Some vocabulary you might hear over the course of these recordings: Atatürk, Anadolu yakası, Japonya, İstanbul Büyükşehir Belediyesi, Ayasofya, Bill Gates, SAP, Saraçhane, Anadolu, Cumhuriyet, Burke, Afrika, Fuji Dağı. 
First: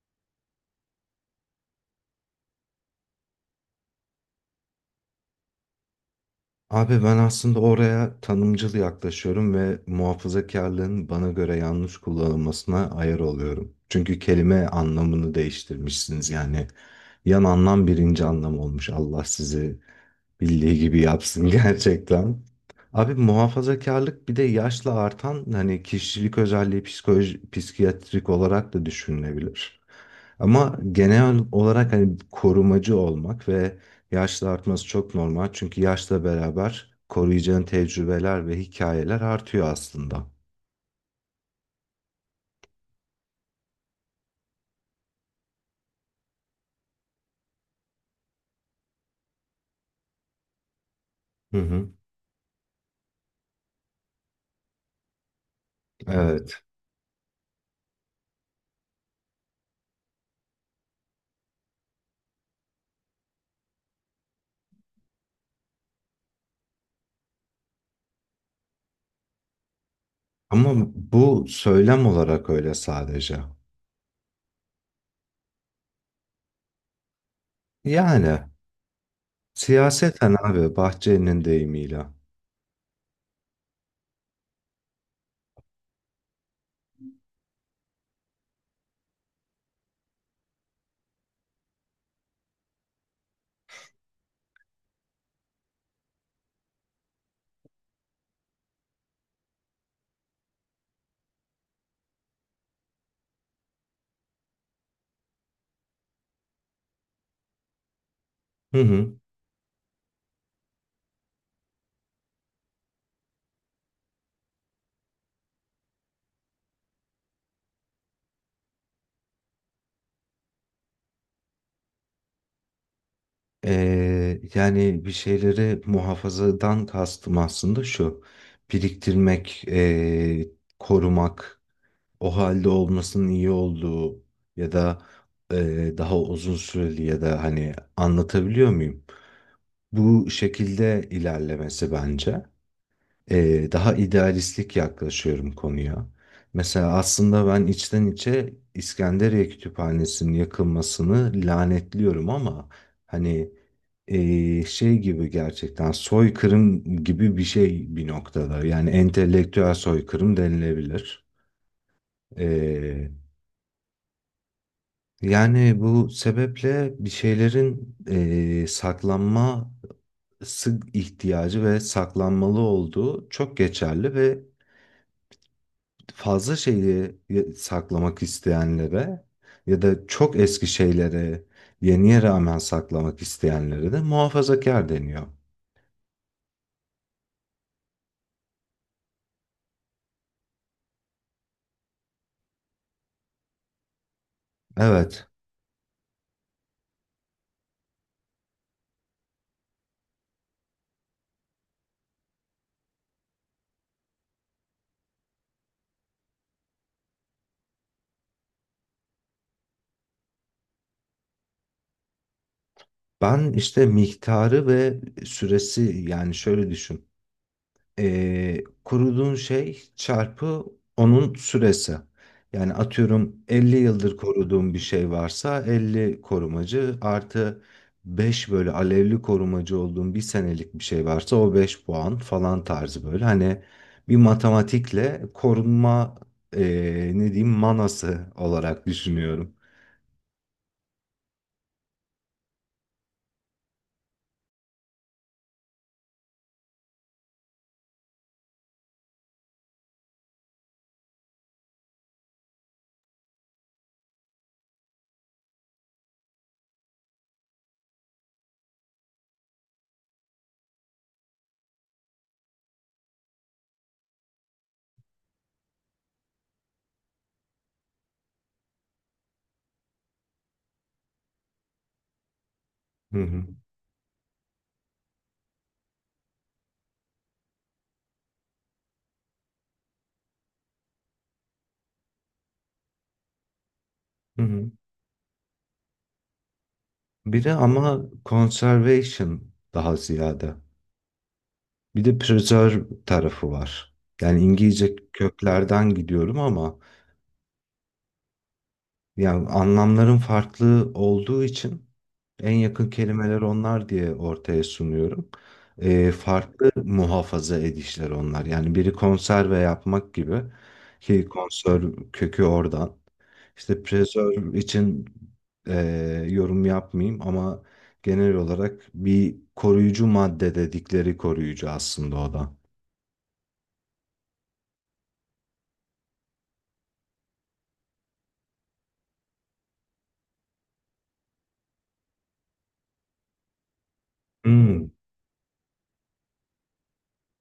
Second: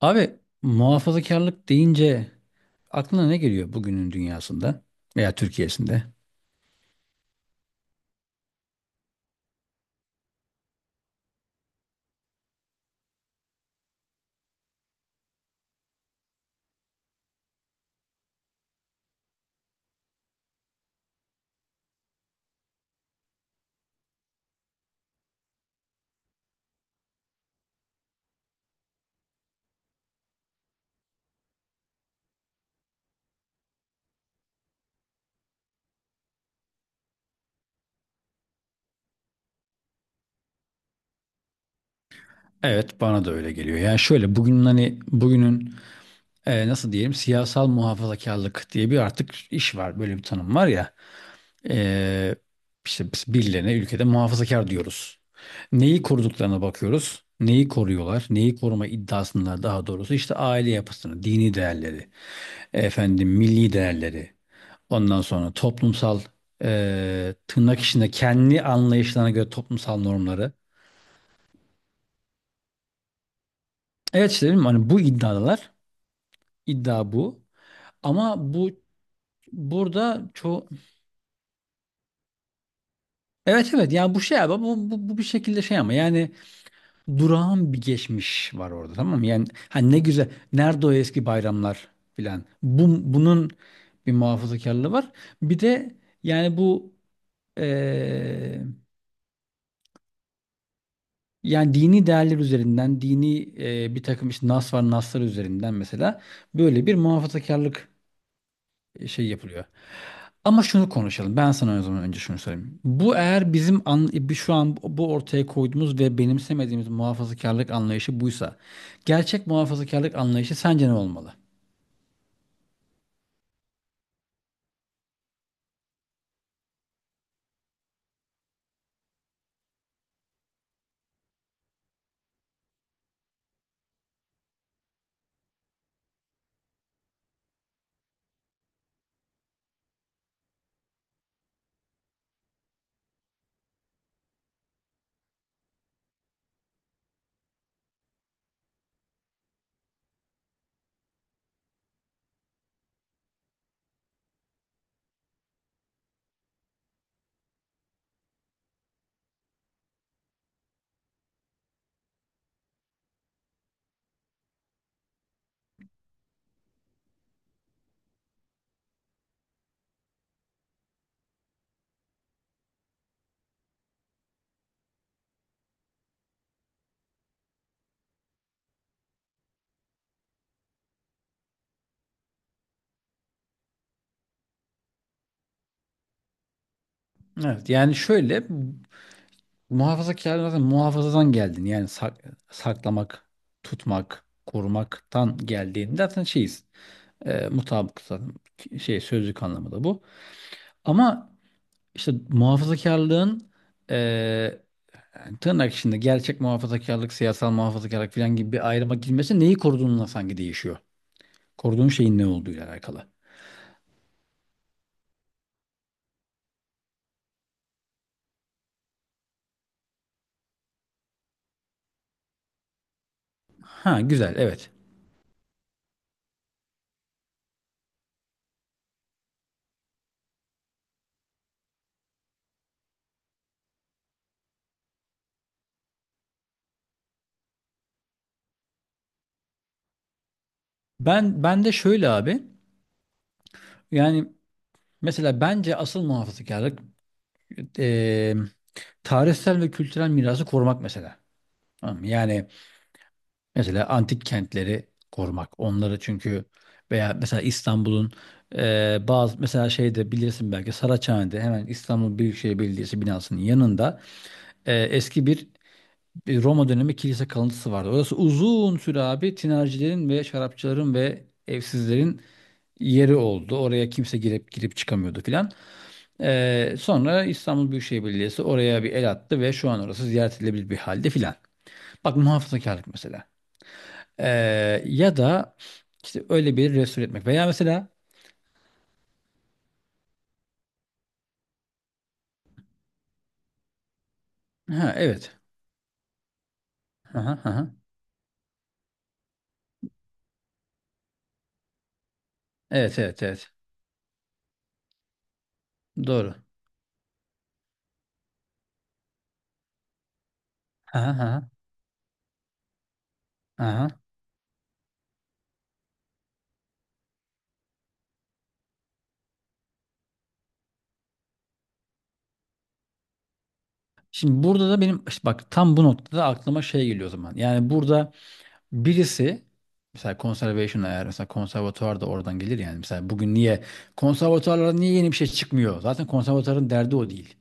Abi, muhafazakarlık deyince aklına ne geliyor bugünün dünyasında veya Türkiye'sinde? Abi ben aslında oraya tanımcıl yaklaşıyorum ve muhafazakarlığın bana göre yanlış kullanılmasına ayar oluyorum. Çünkü kelime anlamını değiştirmişsiniz yani. Yan anlam birinci anlam olmuş. Allah sizi bildiği gibi yapsın gerçekten. Abi muhafazakarlık bir de yaşla artan hani kişilik özelliği psikoloji, psikiyatrik olarak da düşünülebilir. Ama genel olarak hani korumacı olmak ve yaşla artması çok normal çünkü yaşla beraber koruyacağın tecrübeler ve hikayeler artıyor aslında. Evet, bana da öyle geliyor. Yani şöyle, hani bugünün, nasıl diyelim, siyasal muhafazakarlık diye bir artık iş var. Böyle bir tanım var ya. Hı hı. E, işte biz birilerine ülkede muhafazakar diyoruz. Neyi koruduklarına Evet. bakıyoruz. Neyi koruyorlar? Neyi koruma iddiasında, daha doğrusu işte aile yapısını, dini değerleri, efendim milli değerleri. Ondan sonra toplumsal, tırnak içinde kendi anlayışlarına göre toplumsal normları. Ama bu söylem olarak öyle sadece. Evet, işte dedim hani bu iddialar iddia bu, Yani ama bu burada siyaseten çok, abi Bahçeli'nin deyimiyle. evet, evet, yani bu şey abi, bu bir şekilde şey, ama yani durağan bir geçmiş var orada, tamam mı? Yani hani ne güzel, nerede o eski bayramlar filan, bunun bir muhafazakarlığı var, bir de yani bu. eee, Yani dini değerler üzerinden, dini, bir takım işte nas var, naslar üzerinden mesela böyle bir muhafazakarlık, Hı hı. şey yapılıyor. Ama şunu konuşalım. Ben sana o zaman önce şunu söyleyeyim. Bu, eğer bizim şu an bu ortaya koyduğumuz ve benimsemediğimiz muhafazakarlık anlayışı buysa, gerçek muhafazakarlık anlayışı sence ne olmalı? Yani bir şeyleri muhafazadan kastım aslında şu. Biriktirmek, korumak, o halde olmasının iyi olduğu ya da e, daha uzun süreli ya da hani anlatabiliyor muyum? Bu şekilde ilerlemesi bence. Daha idealistlik yaklaşıyorum konuya. Mesela aslında ben içten içe İskenderiye Kütüphanesi'nin yakılmasını lanetliyorum ama hani şey gibi gerçekten soykırım gibi bir şey bir noktada. Yani entelektüel soykırım denilebilir. E, Yani bu sebeple bir şeylerin saklanması ihtiyacı ve saklanmalı olduğu çok geçerli ve fazla şeyi saklamak isteyenlere ya da çok eski şeylere yeniye rağmen saklamak isteyenlere de muhafazakar deniyor. Evet. Yani şöyle, muhafazakarlık zaten muhafazadan geldin. Yani saklamak, tutmak, Evet, korumaktan geldiğinde zaten şeyiz. Mutabık zaten, şey, sözlük anlamı da bu. Ama işte muhafazakarlığın, e, yani tırnak içinde gerçek muhafazakarlık, siyasal muhafazakarlık falan gibi bir ayrıma girmesi neyi koruduğunla sanki değişiyor. Koruduğun şeyin ne olduğuyla alakalı. ben işte miktarı ve süresi yani şöyle düşün. Koruduğun şey çarpı onun süresi. Yani atıyorum 50 Ha yıldır güzel, evet. koruduğum bir şey varsa 50 korumacı artı 5 böyle alevli korumacı olduğum bir senelik bir şey varsa o 5 puan falan tarzı böyle. Hani bir matematikle korunma e, ne diyeyim manası olarak düşünüyorum. Ben de şöyle abi, yani mesela bence asıl muhafazakarlık, e, tarihsel ve kültürel mirası korumak mesela. Tamam mı? Yani, mesela antik kentleri korumak. Onları çünkü, veya mesela İstanbul'un, bazı, mesela şeyde, bilirsin belki, Saraçhane'de hemen İstanbul Büyükşehir Belediyesi binasının yanında, eski bir Roma dönemi kilise kalıntısı vardı. Orası uzun süre abi tinercilerin ve şarapçıların ve evsizlerin yeri Hı hı. oldu. Oraya kimse girip girip çıkamıyordu filan. Sonra İstanbul Büyükşehir Belediyesi oraya bir el attı ve şu an orası ziyaret edilebilir bir halde filan. Bak, muhafazakarlık mesela. Hı hı. Ya da işte öyle bir resul etmek. Veya Biri mesela, ama conservation daha ziyade. Bir de preserve tarafı var. Yani ha İngilizce evet. köklerden gidiyorum ama Aha, aha. yani anlamların farklı olduğu için en yakın Evet, evet, kelimeler evet. onlar diye ortaya sunuyorum. Ee, Doğru. farklı muhafaza edişler onlar. Yani biri konserve yapmak gibi Aha, ki aha, konserv kökü oradan. İşte aha. preserve için e, yorum yapmayayım ama genel olarak bir koruyucu madde dedikleri koruyucu aslında o da. Şimdi burada da benim işte bak, tam bu noktada aklıma şey geliyor o zaman. Yani burada birisi, mesela conservation, eğer, mesela konservatuvar da oradan gelir yani. Mesela bugün niye konservatuvarlara, Hmm. niye yeni bir şey çıkmıyor? Zaten konservatuvarın derdi o değil.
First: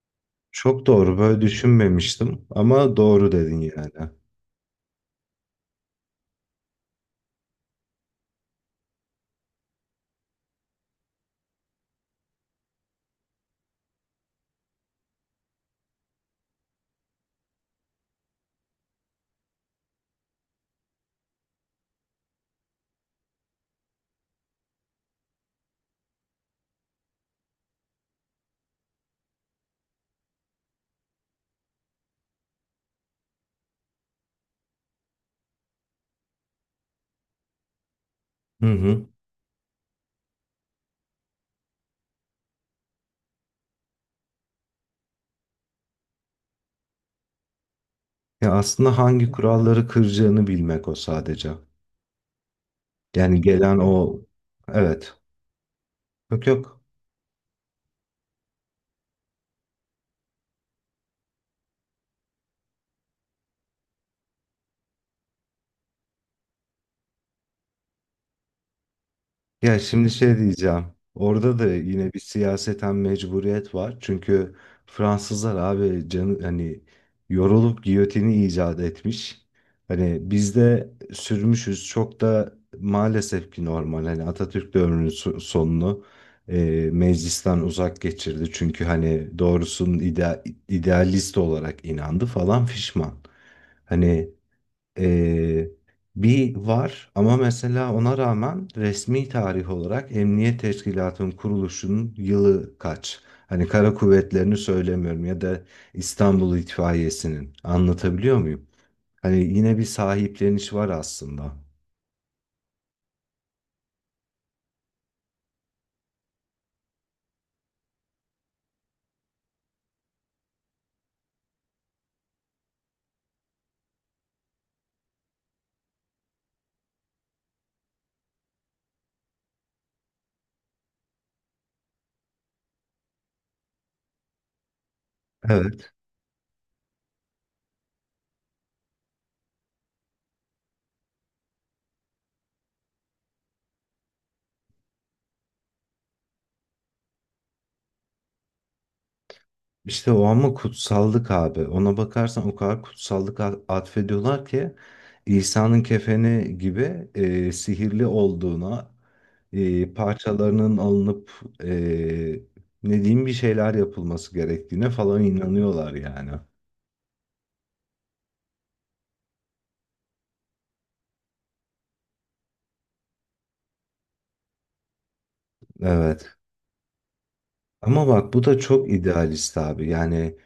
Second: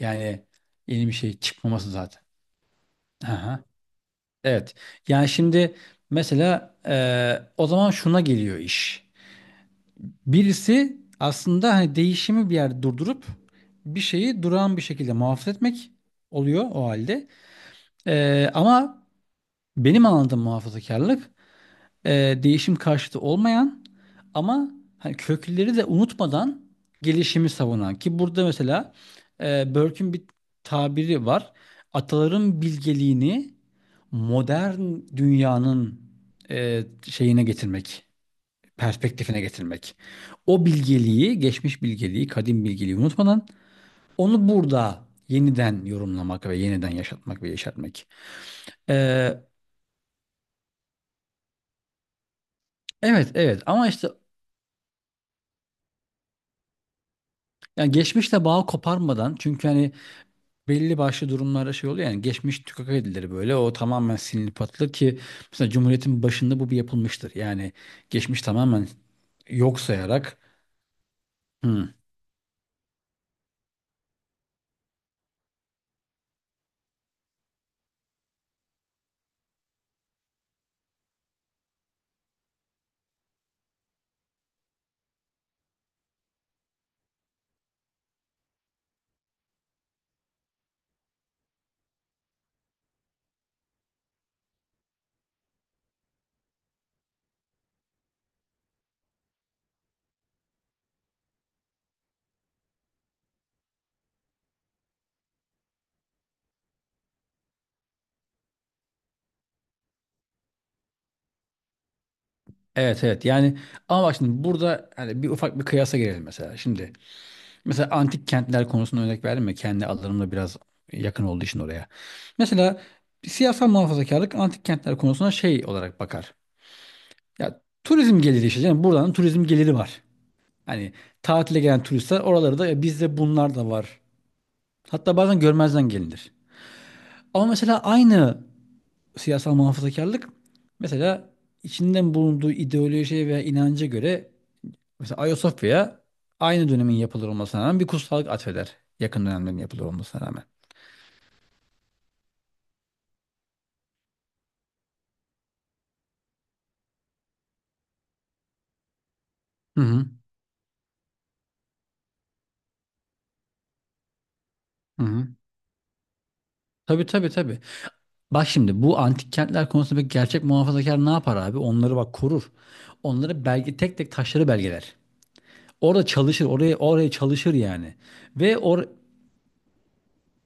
Yani Çok yeni bir doğru. şey Böyle çıkmaması zaten. düşünmemiştim ama doğru dedin Aha. yani. Evet. Yani şimdi, mesela, o zaman şuna geliyor iş. Birisi aslında hani değişimi bir yerde durdurup bir şeyi durağan bir şekilde muhafaza etmek oluyor, o halde. Ama benim anladığım muhafazakarlık, değişim karşıtı olmayan ama hani kökleri de unutmadan gelişimi savunan. Ki burada, mesela, Burke'ün bir tabiri var. Ataların bilgeliğini modern dünyanın, şeyine getirmek, Hı hı. perspektifine getirmek. O bilgeliği, geçmiş bilgeliği, kadim bilgeliği unutmadan onu burada yeniden yorumlamak ve yeniden yaşatmak ve yaşatmak. Ya aslında hangi Ee, kuralları kıracağını bilmek o sadece. evet, Yani evet, gelen ama işte o, evet. Yok yok. yani geçmişle bağ koparmadan, çünkü hani belli başlı durumlarda şey oluyor, yani geçmiş tükak edilir, böyle o tamamen silinip atılır ki, mesela Cumhuriyet'in başında bu bir yapılmıştır. Yani geçmiş tamamen Ya yok şimdi şey sayarak. diyeceğim. Orada da "Hmm, yine bir siyaseten mecburiyet var. Çünkü Fransızlar abi canı hani yorulup giyotini icat etmiş. Hani bizde sürmüşüz çok da maalesef ki normal. Hani Atatürk döneminin sonunu e, meclisten uzak geçirdi. Çünkü hani doğrusunun idealist olarak inandı falan fişman. Hani ee, bir var ama mesela ona rağmen resmi tarih olarak Emniyet Teşkilatı'nın kuruluşunun yılı kaç? Hani kara kuvvetlerini söylemiyorum ya da İstanbul İtfaiyesi'nin. Anlatabiliyor muyum? Hani yine bir sahipleniş var aslında. evet, evet, yani ama bak şimdi burada, hani bir ufak bir kıyasa girelim mesela. Şimdi, mesela, antik kentler konusunda örnek verdim ya, kendi alanımla biraz yakın olduğu için oraya. Mesela siyasal muhafazakarlık antik kentler konusuna şey olarak bakar. Ya, turizm geliri işte canım, buradan turizm geliri var. Hani tatile gelen turistler oraları da, "E, bizde bunlar da var." Hatta bazen görmezden gelinir. Ama mesela aynı siyasal muhafazakarlık, mesela içinden bulunduğu ideolojiye veya inanca göre, mesela Ayasofya'ya aynı dönemin yapılır olmasına rağmen bir kutsallık atfeder. Yakın dönemlerin yapılır İşte olmasına o rağmen. ama kutsallık abi. Ona bakarsan o kadar kutsallık atfediyorlar ki İsa'nın kefeni gibi sihirli olduğuna, Hı hı. parçalarının alınıp e, ne diyeyim bir şeyler yapılması gerektiğine Hı falan hı. inanıyorlar yani. Tabii, tabii, tabii. Bak şimdi, bu antik kentler konusunda bir gerçek muhafazakar ne yapar abi? Onları bak korur. Onları belge, tek tek taşları belgeler. Orada Evet. çalışır, oraya oraya çalışır yani. Ama bak bu da Ve or çok idealist abi. Yani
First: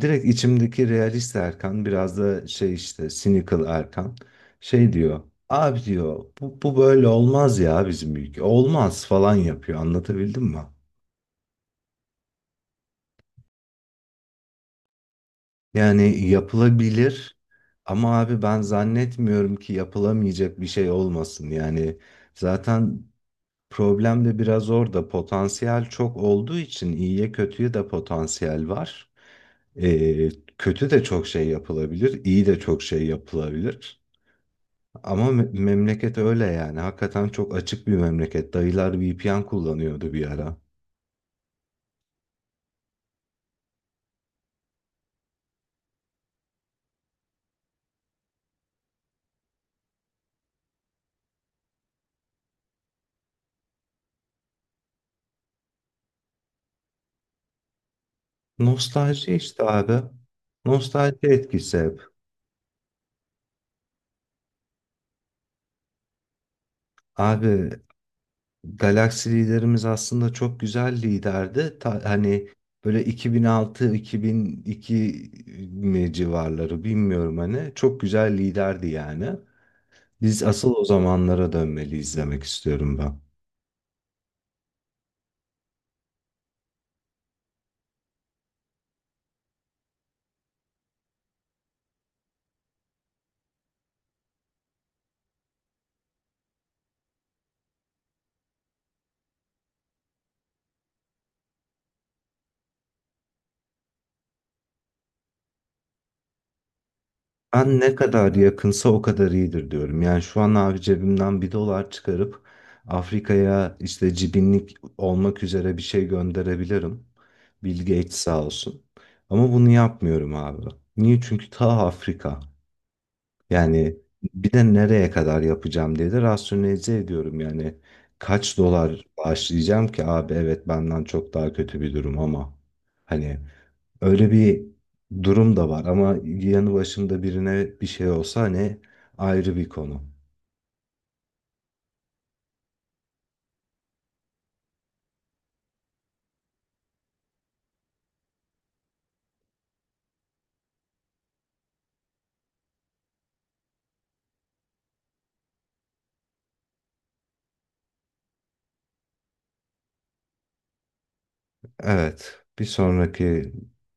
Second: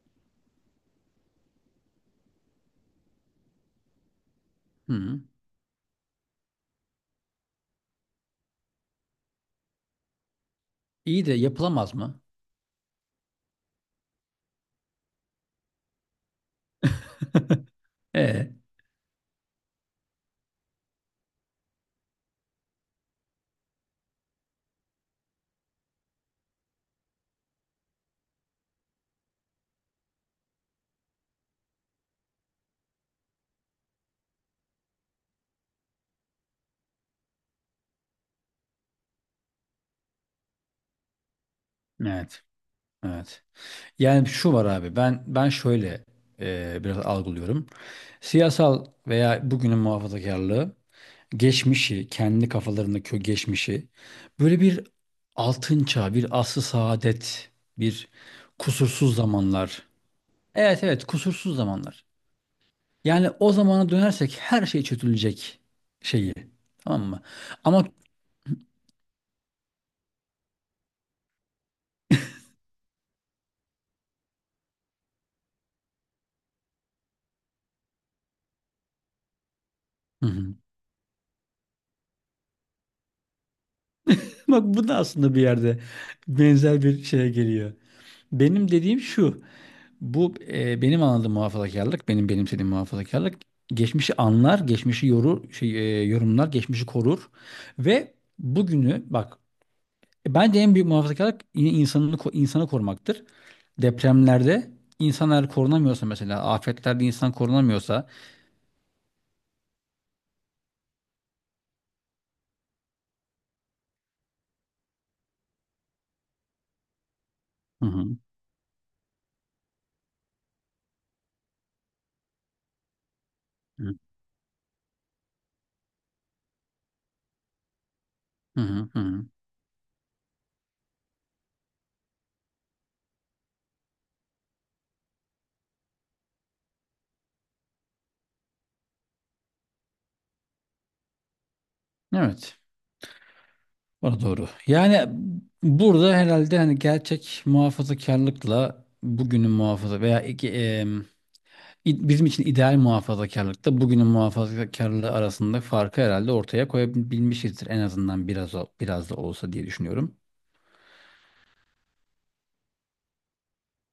Direkt içimdeki realist Erkan biraz da şey işte cynical Erkan şey diyor. Hı. Abi diyor bu böyle olmaz ya bizim ülke. Olmaz falan yapıyor anlatabildim mi? İyi de yapılamaz mı? Yani yapılabilir ama abi E. ben zannetmiyorum ki yapılamayacak bir şey olmasın. Yani zaten problem de biraz orada potansiyel çok olduğu için iyiye kötüye de potansiyel var. Ee, kötü de çok şey yapılabilir, iyi de çok şey yapılabilir. Ama memleket öyle yani. Hakikaten çok açık bir memleket. Dayılar VPN kullanıyordu bir ara. Evet. Evet. Yani şu var abi, ben şöyle, biraz algılıyorum. Siyasal veya bugünün muhafazakarlığı geçmişi, kendi kafalarındaki o geçmişi, böyle bir altın çağ, bir asr-ı saadet, bir kusursuz Nostalji işte zamanlar. abi. Evet, evet, Nostalji kusursuz etkisi hep. zamanlar. Yani o zamana dönersek her şey çözülecek şeyi. Tamam mı? Abi Ama. Galaxy liderimiz aslında çok güzel liderdi. Hani böyle 2006-2002 mi civarları bilmiyorum hani. Çok güzel liderdi yani. Hı Biz hı. asıl o zamanlara dönmeli izlemek istiyorum ben. Bak, bu da aslında bir yerde benzer bir şeye geliyor. Benim dediğim şu: bu, benim anladığım muhafazakarlık, benim benimsediğim muhafazakarlık, geçmişi anlar, geçmişi yorur, şey, yorumlar, geçmişi korur ve bugünü bak, bence en büyük muhafazakarlık yine insanını, insanı korumaktır. Depremlerde insanlar korunamıyorsa, mesela afetlerde insan Ben ne korunamıyorsa. kadar yakınsa o kadar iyidir diyorum. Yani şu an abi cebimden bir dolar çıkarıp Afrika'ya işte cibinlik olmak üzere bir şey gönderebilirim. Bill Hı hı. Gates sağ olsun. Ama bunu yapmıyorum abi. Niye? Çünkü ta Afrika. Yani Hı bir de nereye kadar yapacağım diye de rasyonelize ediyorum. Yani kaç hı. dolar Hı hı. başlayacağım ki abi evet benden çok daha kötü bir durum ama hani öyle bir durum da var ama yanı başımda birine bir şey olsa hani ayrı bir konu. Evet. O da doğru. Yani burada herhalde, hani gerçek muhafazakarlıkla bugünün muhafaza veya iki, bizim için ideal muhafazakarlıkta bugünün muhafazakarlığı arasında farkı herhalde ortaya koyabilmişizdir. En azından biraz, biraz da olsa diye düşünüyorum. Evet, bir sonraki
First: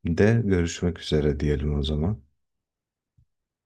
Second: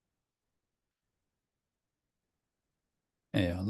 de görüşmek üzere diyelim o zaman. Eyvallah.